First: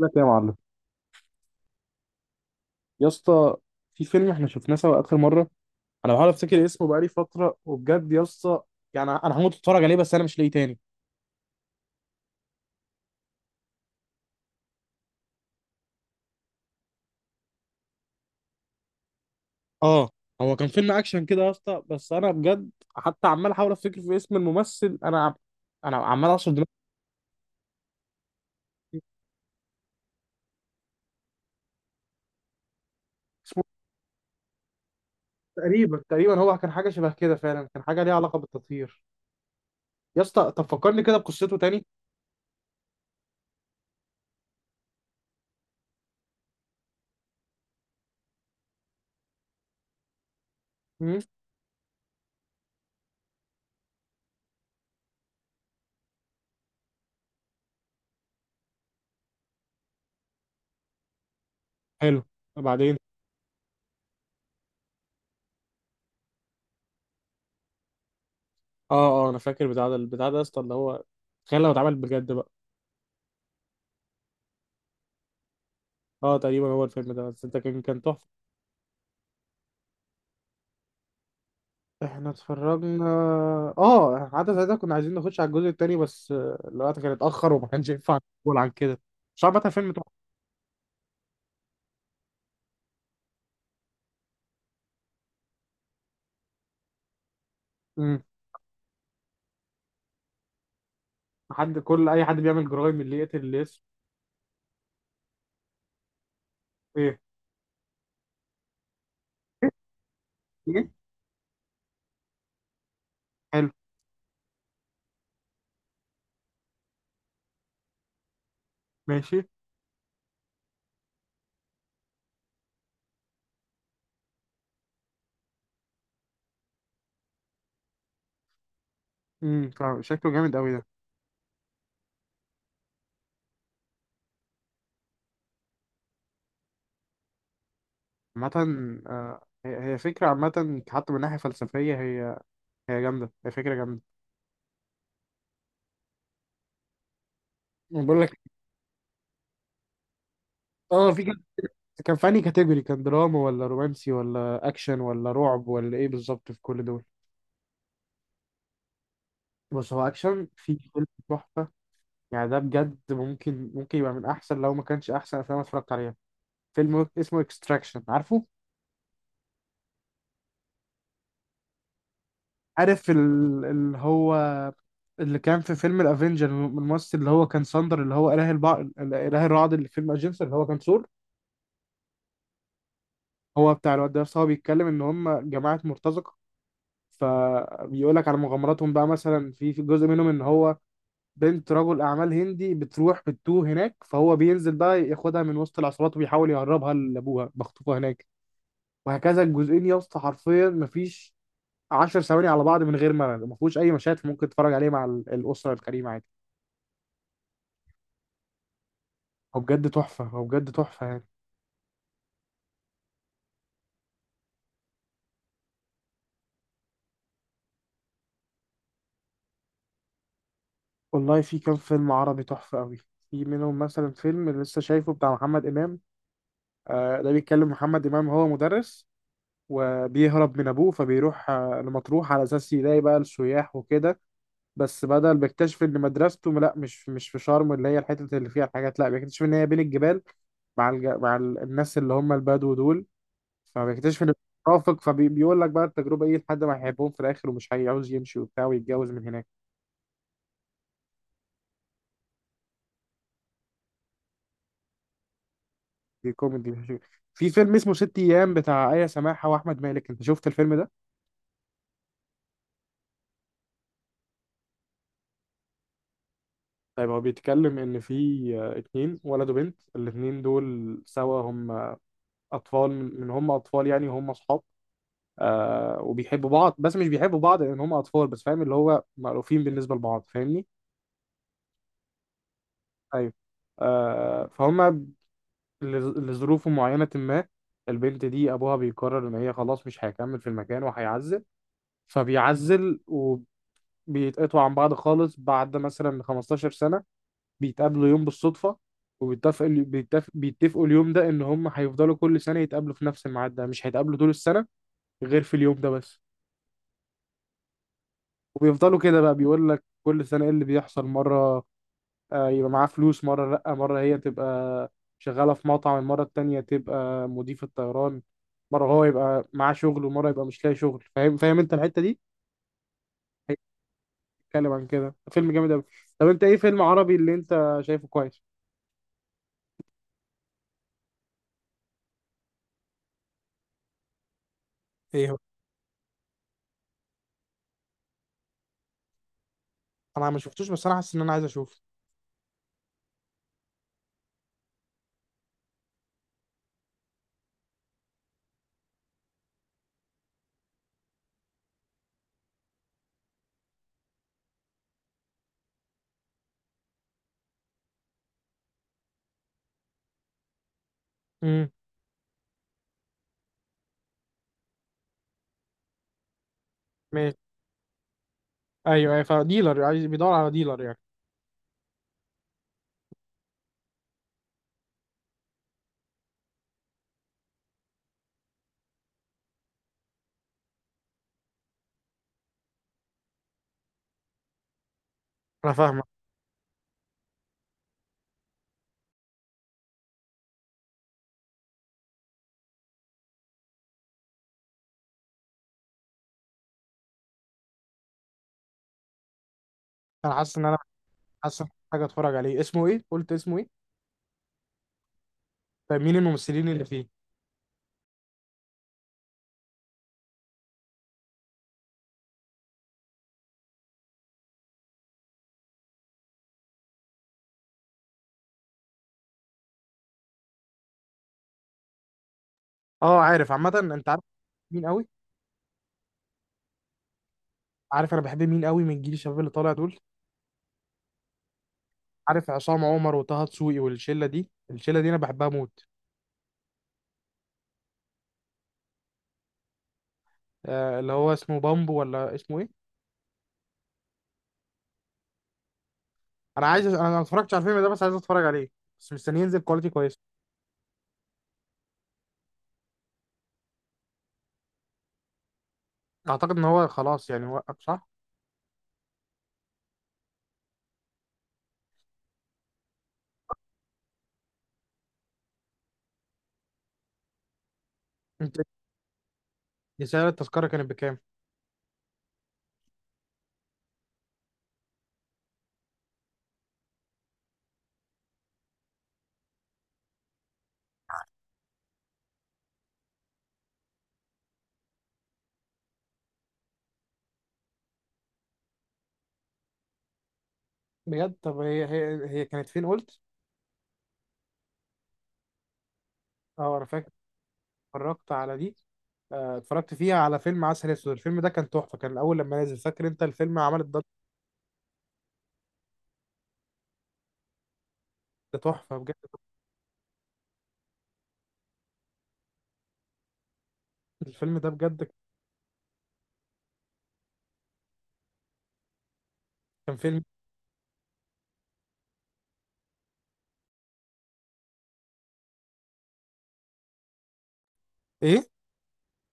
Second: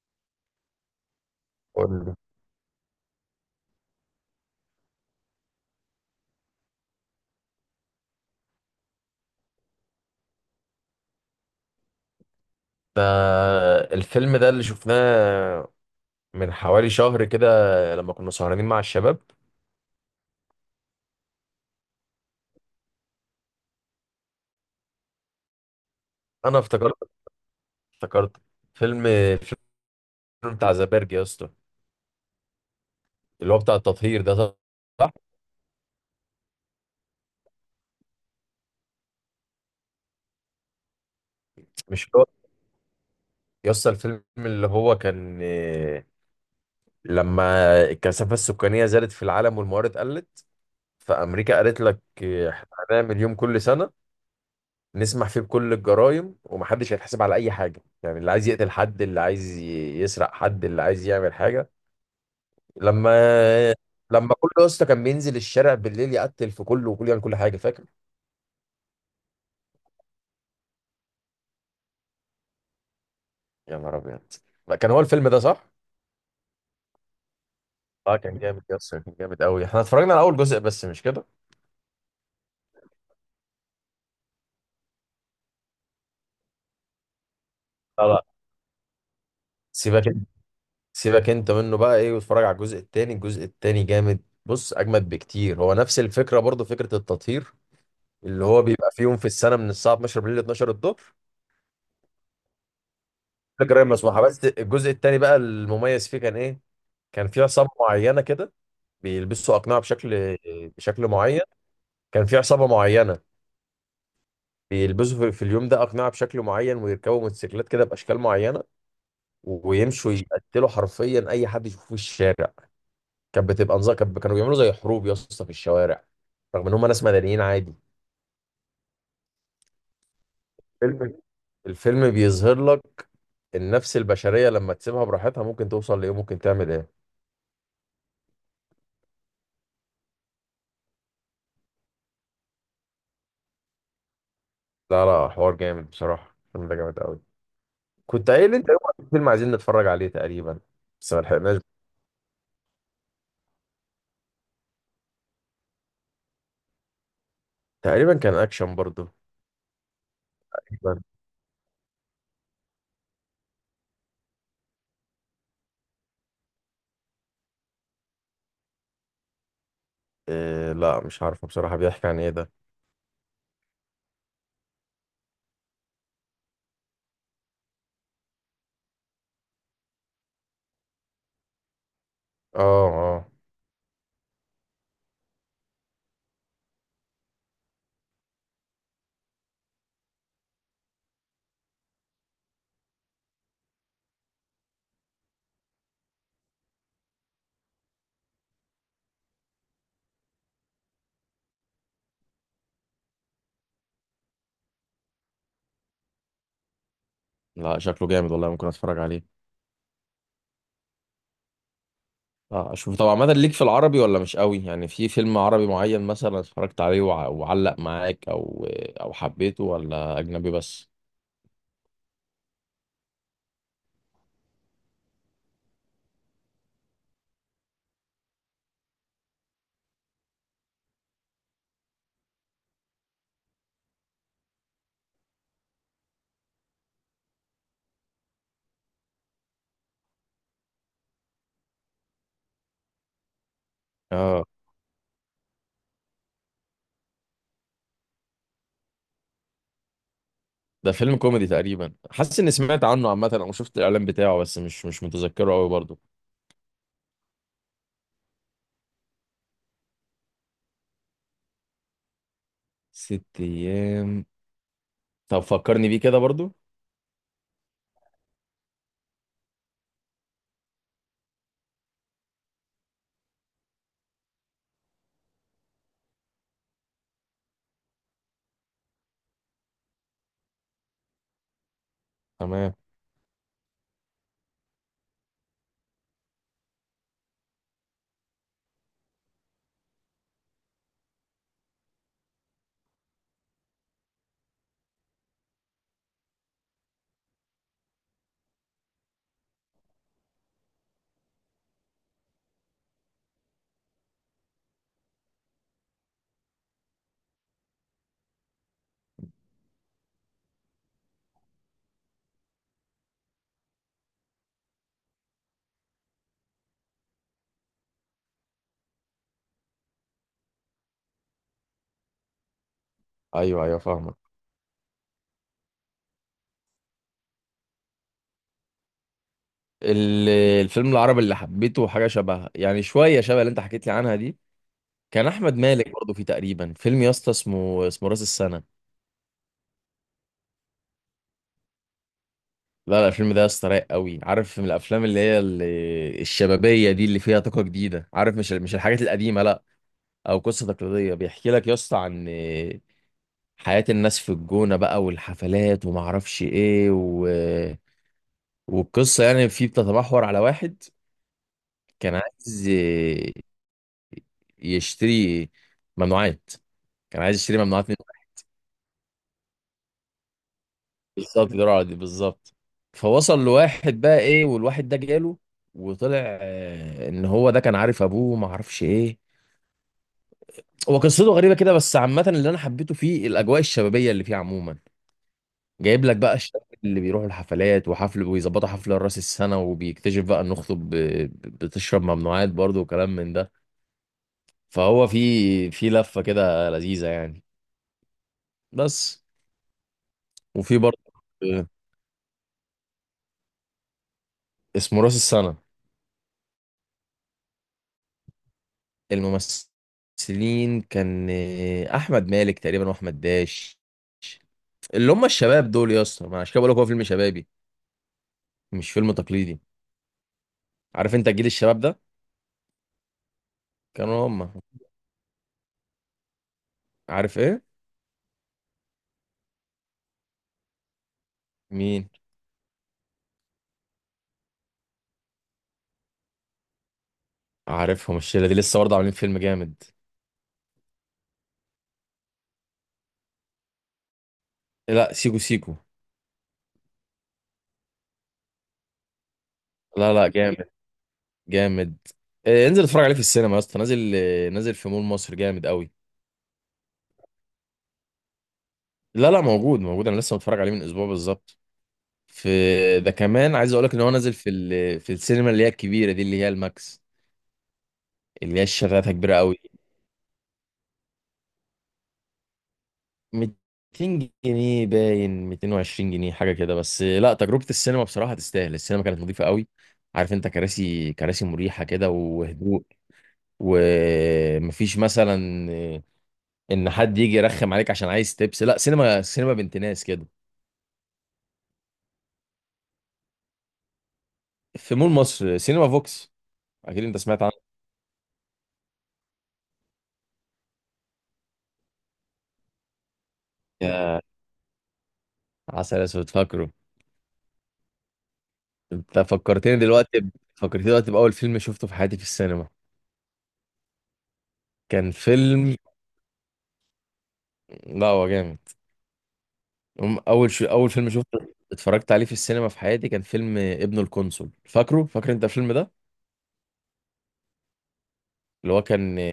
لك يا معلم. قول لي. يا اسطى، في فيلم احنا شفناه سوا اخر مره. انا بحاول افتكر اسمه بقالي فتره، وبجد يا اسطى، يعني انا هموت اتفرج عليه بس انا مش لاقيه تاني. ده الفيلم ده اللي شفناه من حوالي شهر كده، لما كنا سهرانين مع الشباب. اه. هو كان فيلم اكشن كده يا اسطى، بس انا بجد حتى عمال احاول افتكر في اسم الممثل. انا عمال اعصر انا دماغي. افتكرت الفيلم بتاع زبرج يا اسطى، اللي هو اسمه؟ بتاع التطهير ده، صح؟ تقريبا تقريبا هو كان حاجه شبه كده، فعلا كان حاجه ليها علاقه بالتطهير. يا اسطى، طب فكرني كده بقصته تاني. مش هو، يا اسطى، الفيلم اللي هو كان لما الكثافة السكانية زادت في العالم والموارد قلت، امم. فأمريكا قالت لك احنا هنعمل يوم كل سنة نسمح فيه بكل الجرائم ومحدش هيتحاسب على أي حاجة، يعني اللي عايز يقتل حد، اللي عايز يسرق حد، اللي عايز يعمل حاجة. حلو. بعدين؟ لما لما كله يا اسطى كان بينزل الشارع بالليل يقتل في كله وكل يعمل كل حاجه، فاكر؟ اه. اه، انا فاكر بتاع ده البتاع ده يا اسطى، اللي هو تخيل لو اتعمل بجد بقى. يا نهار ابيض! لا، كان هو الفيلم ده، صح. اه، تقريبا هو الفيلم ده، بس انت كان اه، تحفه. كان جامد يا اسطى، كان جامد قوي. احنا اتفرجنا على اول جزء بس، مش كده؟ احنا اتفرجنا. اه، حتى ساعتها كنا عايزين نخش على الجزء التاني بس الوقت كان اتأخر وما كانش لا، ينفع. لا، نقول عن كده. مش عارف بقى. فيلم سيبك تحفة. سيبك انت منه بقى ايه، واتفرج على الجزء التاني. الجزء التاني جامد، بص، اجمد بكتير. هو نفس الفكره برضه، فكره التطهير، امم. اللي هو بيبقى في يوم في السنه، من الساعه 12 بالليل ل 12 الظهر. حد، كل اي حد بيعمل جرايم، اللي يقتل اللي فكره يسرق. غير مسموحه. بس الجزء التاني بقى، المميز فيه كان ايه؟ ايه؟ كان في عصابه معينه كده، بيلبسوا اقنعه ايه؟ بشكل معين. كان في عصابة معينة، حلو. بيلبسوا في اليوم ده أقنعة بشكل معين، ويركبوا موتوسيكلات كده بأشكال معينة، ماشي. ويمشوا يقتلوا حرفيا أي حد يشوفوه في الشارع. كانت بتبقى نظام. كانوا بيعملوا زي حروب يا اسطى في الشوارع، رغم إن هم ناس مدنيين عادي. امم. شكله جامد قوي ده. فيلم الفيلم بيظهر لك النفس البشرية لما تسيبها براحتها، ممكن توصل لإيه، ممكن تعمل إيه. عامة، هي فكرة عامة حتى من ناحية فلسفية. هي جامدة، هي فكرة جامدة. لا، لا، حوار جامد بصراحة، الفيلم ده جامد قوي. أنا بقول كنت لك. قايل أنت يوم فيلم عايزين نتفرج عليه تقريبا، اه، بس ما في كان لحقناش. كان في انهي كاتيجوري؟ كان دراما ولا رومانسي ولا اكشن ولا رعب ولا ايه بالظبط في كل دول؟ تقريبا كان أكشن برضه. بص هو اكشن، في تقريباً. فيلم تحفة. يعني ده بجد، ممكن يبقى من احسن، لو ما كانش احسن افلام أنا اتفرجت عليها. فيلم اسمه اكستراكشن، عارفه؟ إيه؟ لا، مش عارفه بصراحة، بيحكي عن إيه ده؟ عارف اللي هو اللي كان في فيلم الافنجر، الممثل اللي هو كان ساندر، اللي هو اله الرعد اللي في فيلم اجنسر اللي هو كان ثور. اه. اه. هو بتاع الواد ده، بس هو بيتكلم ان هم جماعه مرتزقه. فبيقول لك على مغامراتهم بقى، مثلا في جزء منهم ان هو بنت رجل اعمال هندي بتروح بتتوه هناك، فهو بينزل بقى ياخدها من وسط العصابات وبيحاول يهربها لابوها بخطوبها هناك. وهكذا الجزئين يا اسطى، حرفيا مفيش 10 ثواني على بعض من غير ملل، ما فيهوش اي مشاهد ممكن تتفرج عليه مع الاسره الكريمه عادي. لا، شكله جامد والله، ممكن اتفرج عليه. هو بجد تحفه، هو بجد تحفه يعني. اه، اشوف طبعا. عامه، ليك في العربي ولا مش قوي؟ يعني في فيلم عربي معين مثلا اتفرجت عليه وعلق معاك، او او حبيته، ولا اجنبي بس؟ والله في كام فيلم عربي تحفه قوي. في منهم مثلا فيلم اللي لسه شايفه بتاع محمد امام. ده بيتكلم، محمد امام هو مدرس وبيهرب من ابوه، فبيروح لمطروح على اساس يلاقي بقى السياح وكده. بس بدل، بيكتشف ان مدرسته لا مش في شرم، اللي هي الحته اللي فيها الحاجات، لا بيكتشف ان هي بين الجبال مع الناس اللي هم البدو دول. فبيكتشف ان اه، مرافق، فبيقول لك بقى التجربه ايه لحد ما هيحبهم في الاخر ومش هيعوز يمشي وبتاع ويتجوز من هناك. ده فيلم كوميدي تقريبا، حاسس اني سمعت عنه عامه او شفت الاعلان بتاعه، بس مش متذكره قوي برضو. دي كوميدي. في فيلم اسمه ست ايام بتاع آية سماحة واحمد مالك، انت شفت الفيلم ده؟ ست ايام؟ طب فكرني بيه كده برضو. طيب هو بيتكلم ان في اتنين، ولد وبنت، الاتنين دول سوا هم اطفال، من هم اطفال يعني هم اصحاب. وبيحبوا بعض، بس مش بيحبوا بعض لان هم اطفال بس، فاهم اللي هو مألوفين بالنسبه لبعض، فاهمني؟ تمام. ايوه. فهم لظروف معينة، ما البنت دي أبوها بيقرر إن هي خلاص مش هيكمل في المكان وهيعزل. فبيعزل، وبيتقطعوا عن بعض خالص. بعد مثلا 15 سنة بيتقابلوا يوم بالصدفة، وبيتفقوا بيتفق بيتفقوا اليوم ده إن هم هيفضلوا كل سنة يتقابلوا في نفس الميعاد ده، مش هيتقابلوا طول السنة غير في اليوم ده بس. وبيفضلوا كده بقى بيقول لك كل سنة إيه اللي بيحصل. مرة يبقى معاه فلوس، مرة لأ، مرة هي تبقى شغالة في مطعم، المرة التانية تبقى مضيفة طيران، مرة هو يبقى معاه شغل، ومرة يبقى مش لاقي شغل. فاهم؟ فاهم انت الحتة دي؟ هي ايوه، ايوه، فاهمك. بتتكلم عن كده. فيلم جامد أوي. طب انت ايه فيلم عربي اللي انت شايفه كويس؟ ال- الفيلم العربي اللي حبيته حاجه شبه، يعني شويه شبه اللي انت حكيت لي عنها دي، كان ايه هو؟ احمد مالك برضه فيه تقريبا. فيلم يا اسطى اسمه راس السنه. انا ما شفتوش بس انا حاسس ان انا عايز اشوفه. لا، لا، الفيلم ده يا اسطى رايق قوي، عارف؟ من الافلام اللي هي الشبابيه دي، اللي فيها طاقه جديده، عارف، مش الحاجات القديمه، لا، او قصه تقليديه. بيحكي لك يا اسطى عن حياه الناس في الجونه بقى والحفلات، وما اعرفش ايه. والقصه يعني فيه بتتمحور على واحد امم. كان عايز يشتري ممنوعات ماشي. يشتري ممنوعات. ايوه ايوه، فديلر عايز، بيدور على ديلر يعني. بالظبط، دراع دي بالظبط. فوصل لواحد بقى ايه، والواحد ده جاله، وطلع ان هو ده كان عارف ابوه وما عارفش ايه. هو قصته غريبه كده، بس عامه اللي انا حبيته فيه الاجواء الشبابيه اللي فيه عموما. انا فاهمك. جايب لك بقى الشباب اللي بيروحوا الحفلات وحفل، ويظبطوا حفله راس السنه، وبيكتشف بقى ان اخته بتشرب ممنوعات برضه، وكلام من ده. فهو في لفه كده لذيذه يعني. بس. انا حاسس ان انا وفي برضه. حاسس إن آه، أنا محتاج اتفرج عليه. اسمه ايه؟ قلت اسمه ايه؟ اسمه راس السنه. طيب مين الممثلين اللي فيه؟ الممثلين كان احمد مالك تقريبا، واحمد داش، اللي هم الشباب دول يا اسطى. ما أنا عشان كده بقول لك هو فيلم شبابي، مش فيلم تقليدي، عارف انت جيل الشباب ده؟ اه عارف، عامه انت عارف. كانوا هم. مين قوي؟ عارف ايه؟ عارف انا بحب مين قوي من الجيل الشباب اللي طالع دول؟ مين؟ عارف، عصام عمر وطه دسوقي، والشله دي الشله دي انا بحبها موت. عارفهم الشله دي، لسه برضه عاملين فيلم جامد. اللي هو اسمه بامبو ولا اسمه ايه؟ لا، سيكو سيكو. انا ما اتفرجتش على الفيلم ده بس عايز اتفرج عليه، بس مستني ينزل كواليتي لا، كويس. لا، جامد، جامد. انزل اتفرج عليه في السينما يا اسطى، نازل في مول مصر، جامد قوي. اعتقد ان هو خلاص يعني وقف، صح؟ لا، لا، موجود، موجود، انا لسه متفرج عليه من اسبوع بالظبط. في، ده كمان عايز اقول لك ان هو نازل في السينما اللي هي الكبيره دي، اللي هي الماكس، انت اللي هي الشغافة كبيرة قوي. سعر التذكره كانت بكام؟ 200 جنيه باين 220 جنيه حاجة كده، بس لا، تجربة السينما بصراحة تستاهل. السينما كانت نظيفة قوي، عارف انت، كراسي كراسي مريحة كده، وهدوء، ومفيش مثلا ان حد يجي يرخم عليك عشان عايز تبس، لا، سينما سينما بنت ناس كده. بجد؟ طب هي كانت فين قلت؟ في مول مصر، سينما فوكس، اه، انا اكيد فاكر، انت سمعت عنه. اتفرجت على دي. اتفرجت فيها على فيلم عسل اسود. الفيلم ده كان تحفه، كان الاول لما نزل، فاكر انت الفيلم عمل الضجه؟ يا عسل اسود، فاكره؟ تحفه بجد. انت فكرتني دلوقتي باول فيلم شفته في حياتي في السينما. الفيلم ده بجد كان فيلم، لا هو جامد، كان فيلم. اول فيلم شفته، اتفرجت عليه في السينما في حياتي، كان فيلم ابن القنصل، فاكره، فاكر انت الفيلم ده، ايه؟ اللي هو كان،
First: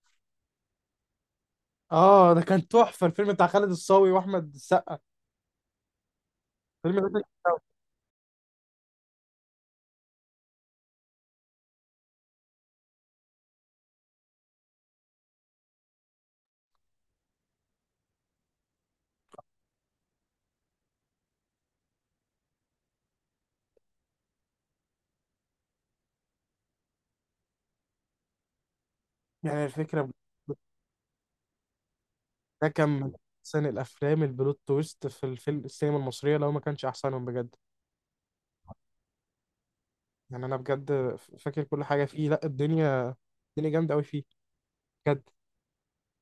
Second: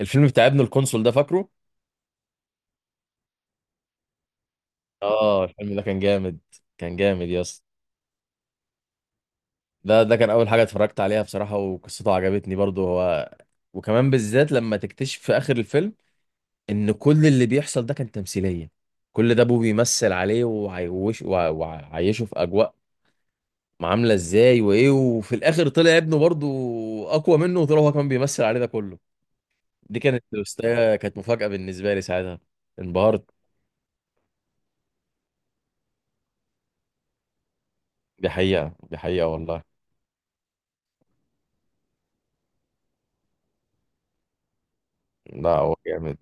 الفيلم بتاع ابن القنصل ده، فاكره؟ اه، ده كان تحفه، الفيلم بتاع خالد الصاوي واحمد السقا. اه، الفيلم ده كان جامد، فيلم كان ده كان جامد يا اسطى. تحفة. ده كان اول حاجه اتفرجت عليها بصراحه، وقصته عجبتني برضو هو، وكمان بالذات لما تكتشف في اخر الفيلم ان كل اللي بيحصل ده كان تمثيليه، كل ده ابوه بيمثل عليه وعيوش وعيشه في اجواء عامله ازاي وايه، وفي الاخر طلع ابنه برضو اقوى منه، وطلع هو كمان بيمثل عليه ده كله، يعني دي الفكره كانت توستاية، كانت مفاجأة بالنسبة لي ساعتها، ده كان من انبهرت. احسن الافلام، البلوت تويست في السينما المصريه لو ما كانش احسنهم بجد. دي حقيقة، دي حقيقة والله. يعني انا بجد فاكر كل حاجه فيه. لا الدنيا، الدنيا جامده قوي فيه بجد. لا هو جامد.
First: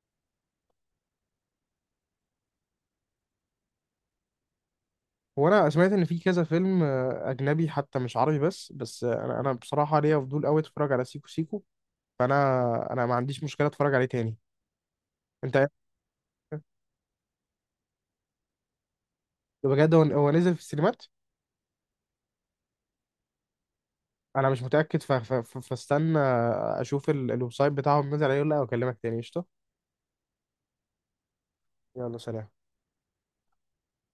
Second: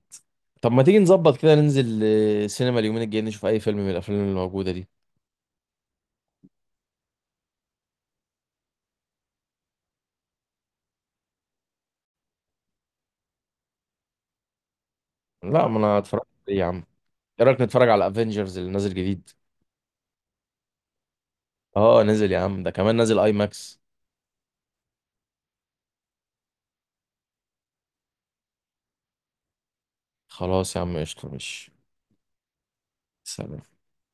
طب ما تيجي نظبط كده ننزل سينما اليومين الجايين، نشوف أي فيلم من الأفلام اللي موجودة دي؟ وانا سمعت ان في كذا فيلم اجنبي حتى، مش عربي، بس انا بصراحه ليا فضول قوي اتفرج على سيكو سيكو. فانا، انا ما عنديش مشكله اتفرج عليه تاني. لا، انت ما أنا هتفرج عليه يا عم. إيه رأيك نتفرج على أفينجرز اللي نازل جديد؟ بجد؟ هو نزل في السينمات؟ أه، نازل يا عم، ده كمان نازل أي ماكس. انا مش متاكد، فاستنى، اشوف الويب سايت بتاعهم نزل عليه ولا لا، واكلمك تاني. قشطه. خلاص يا عم، قشطة، مش. يلا، سلام. سلام.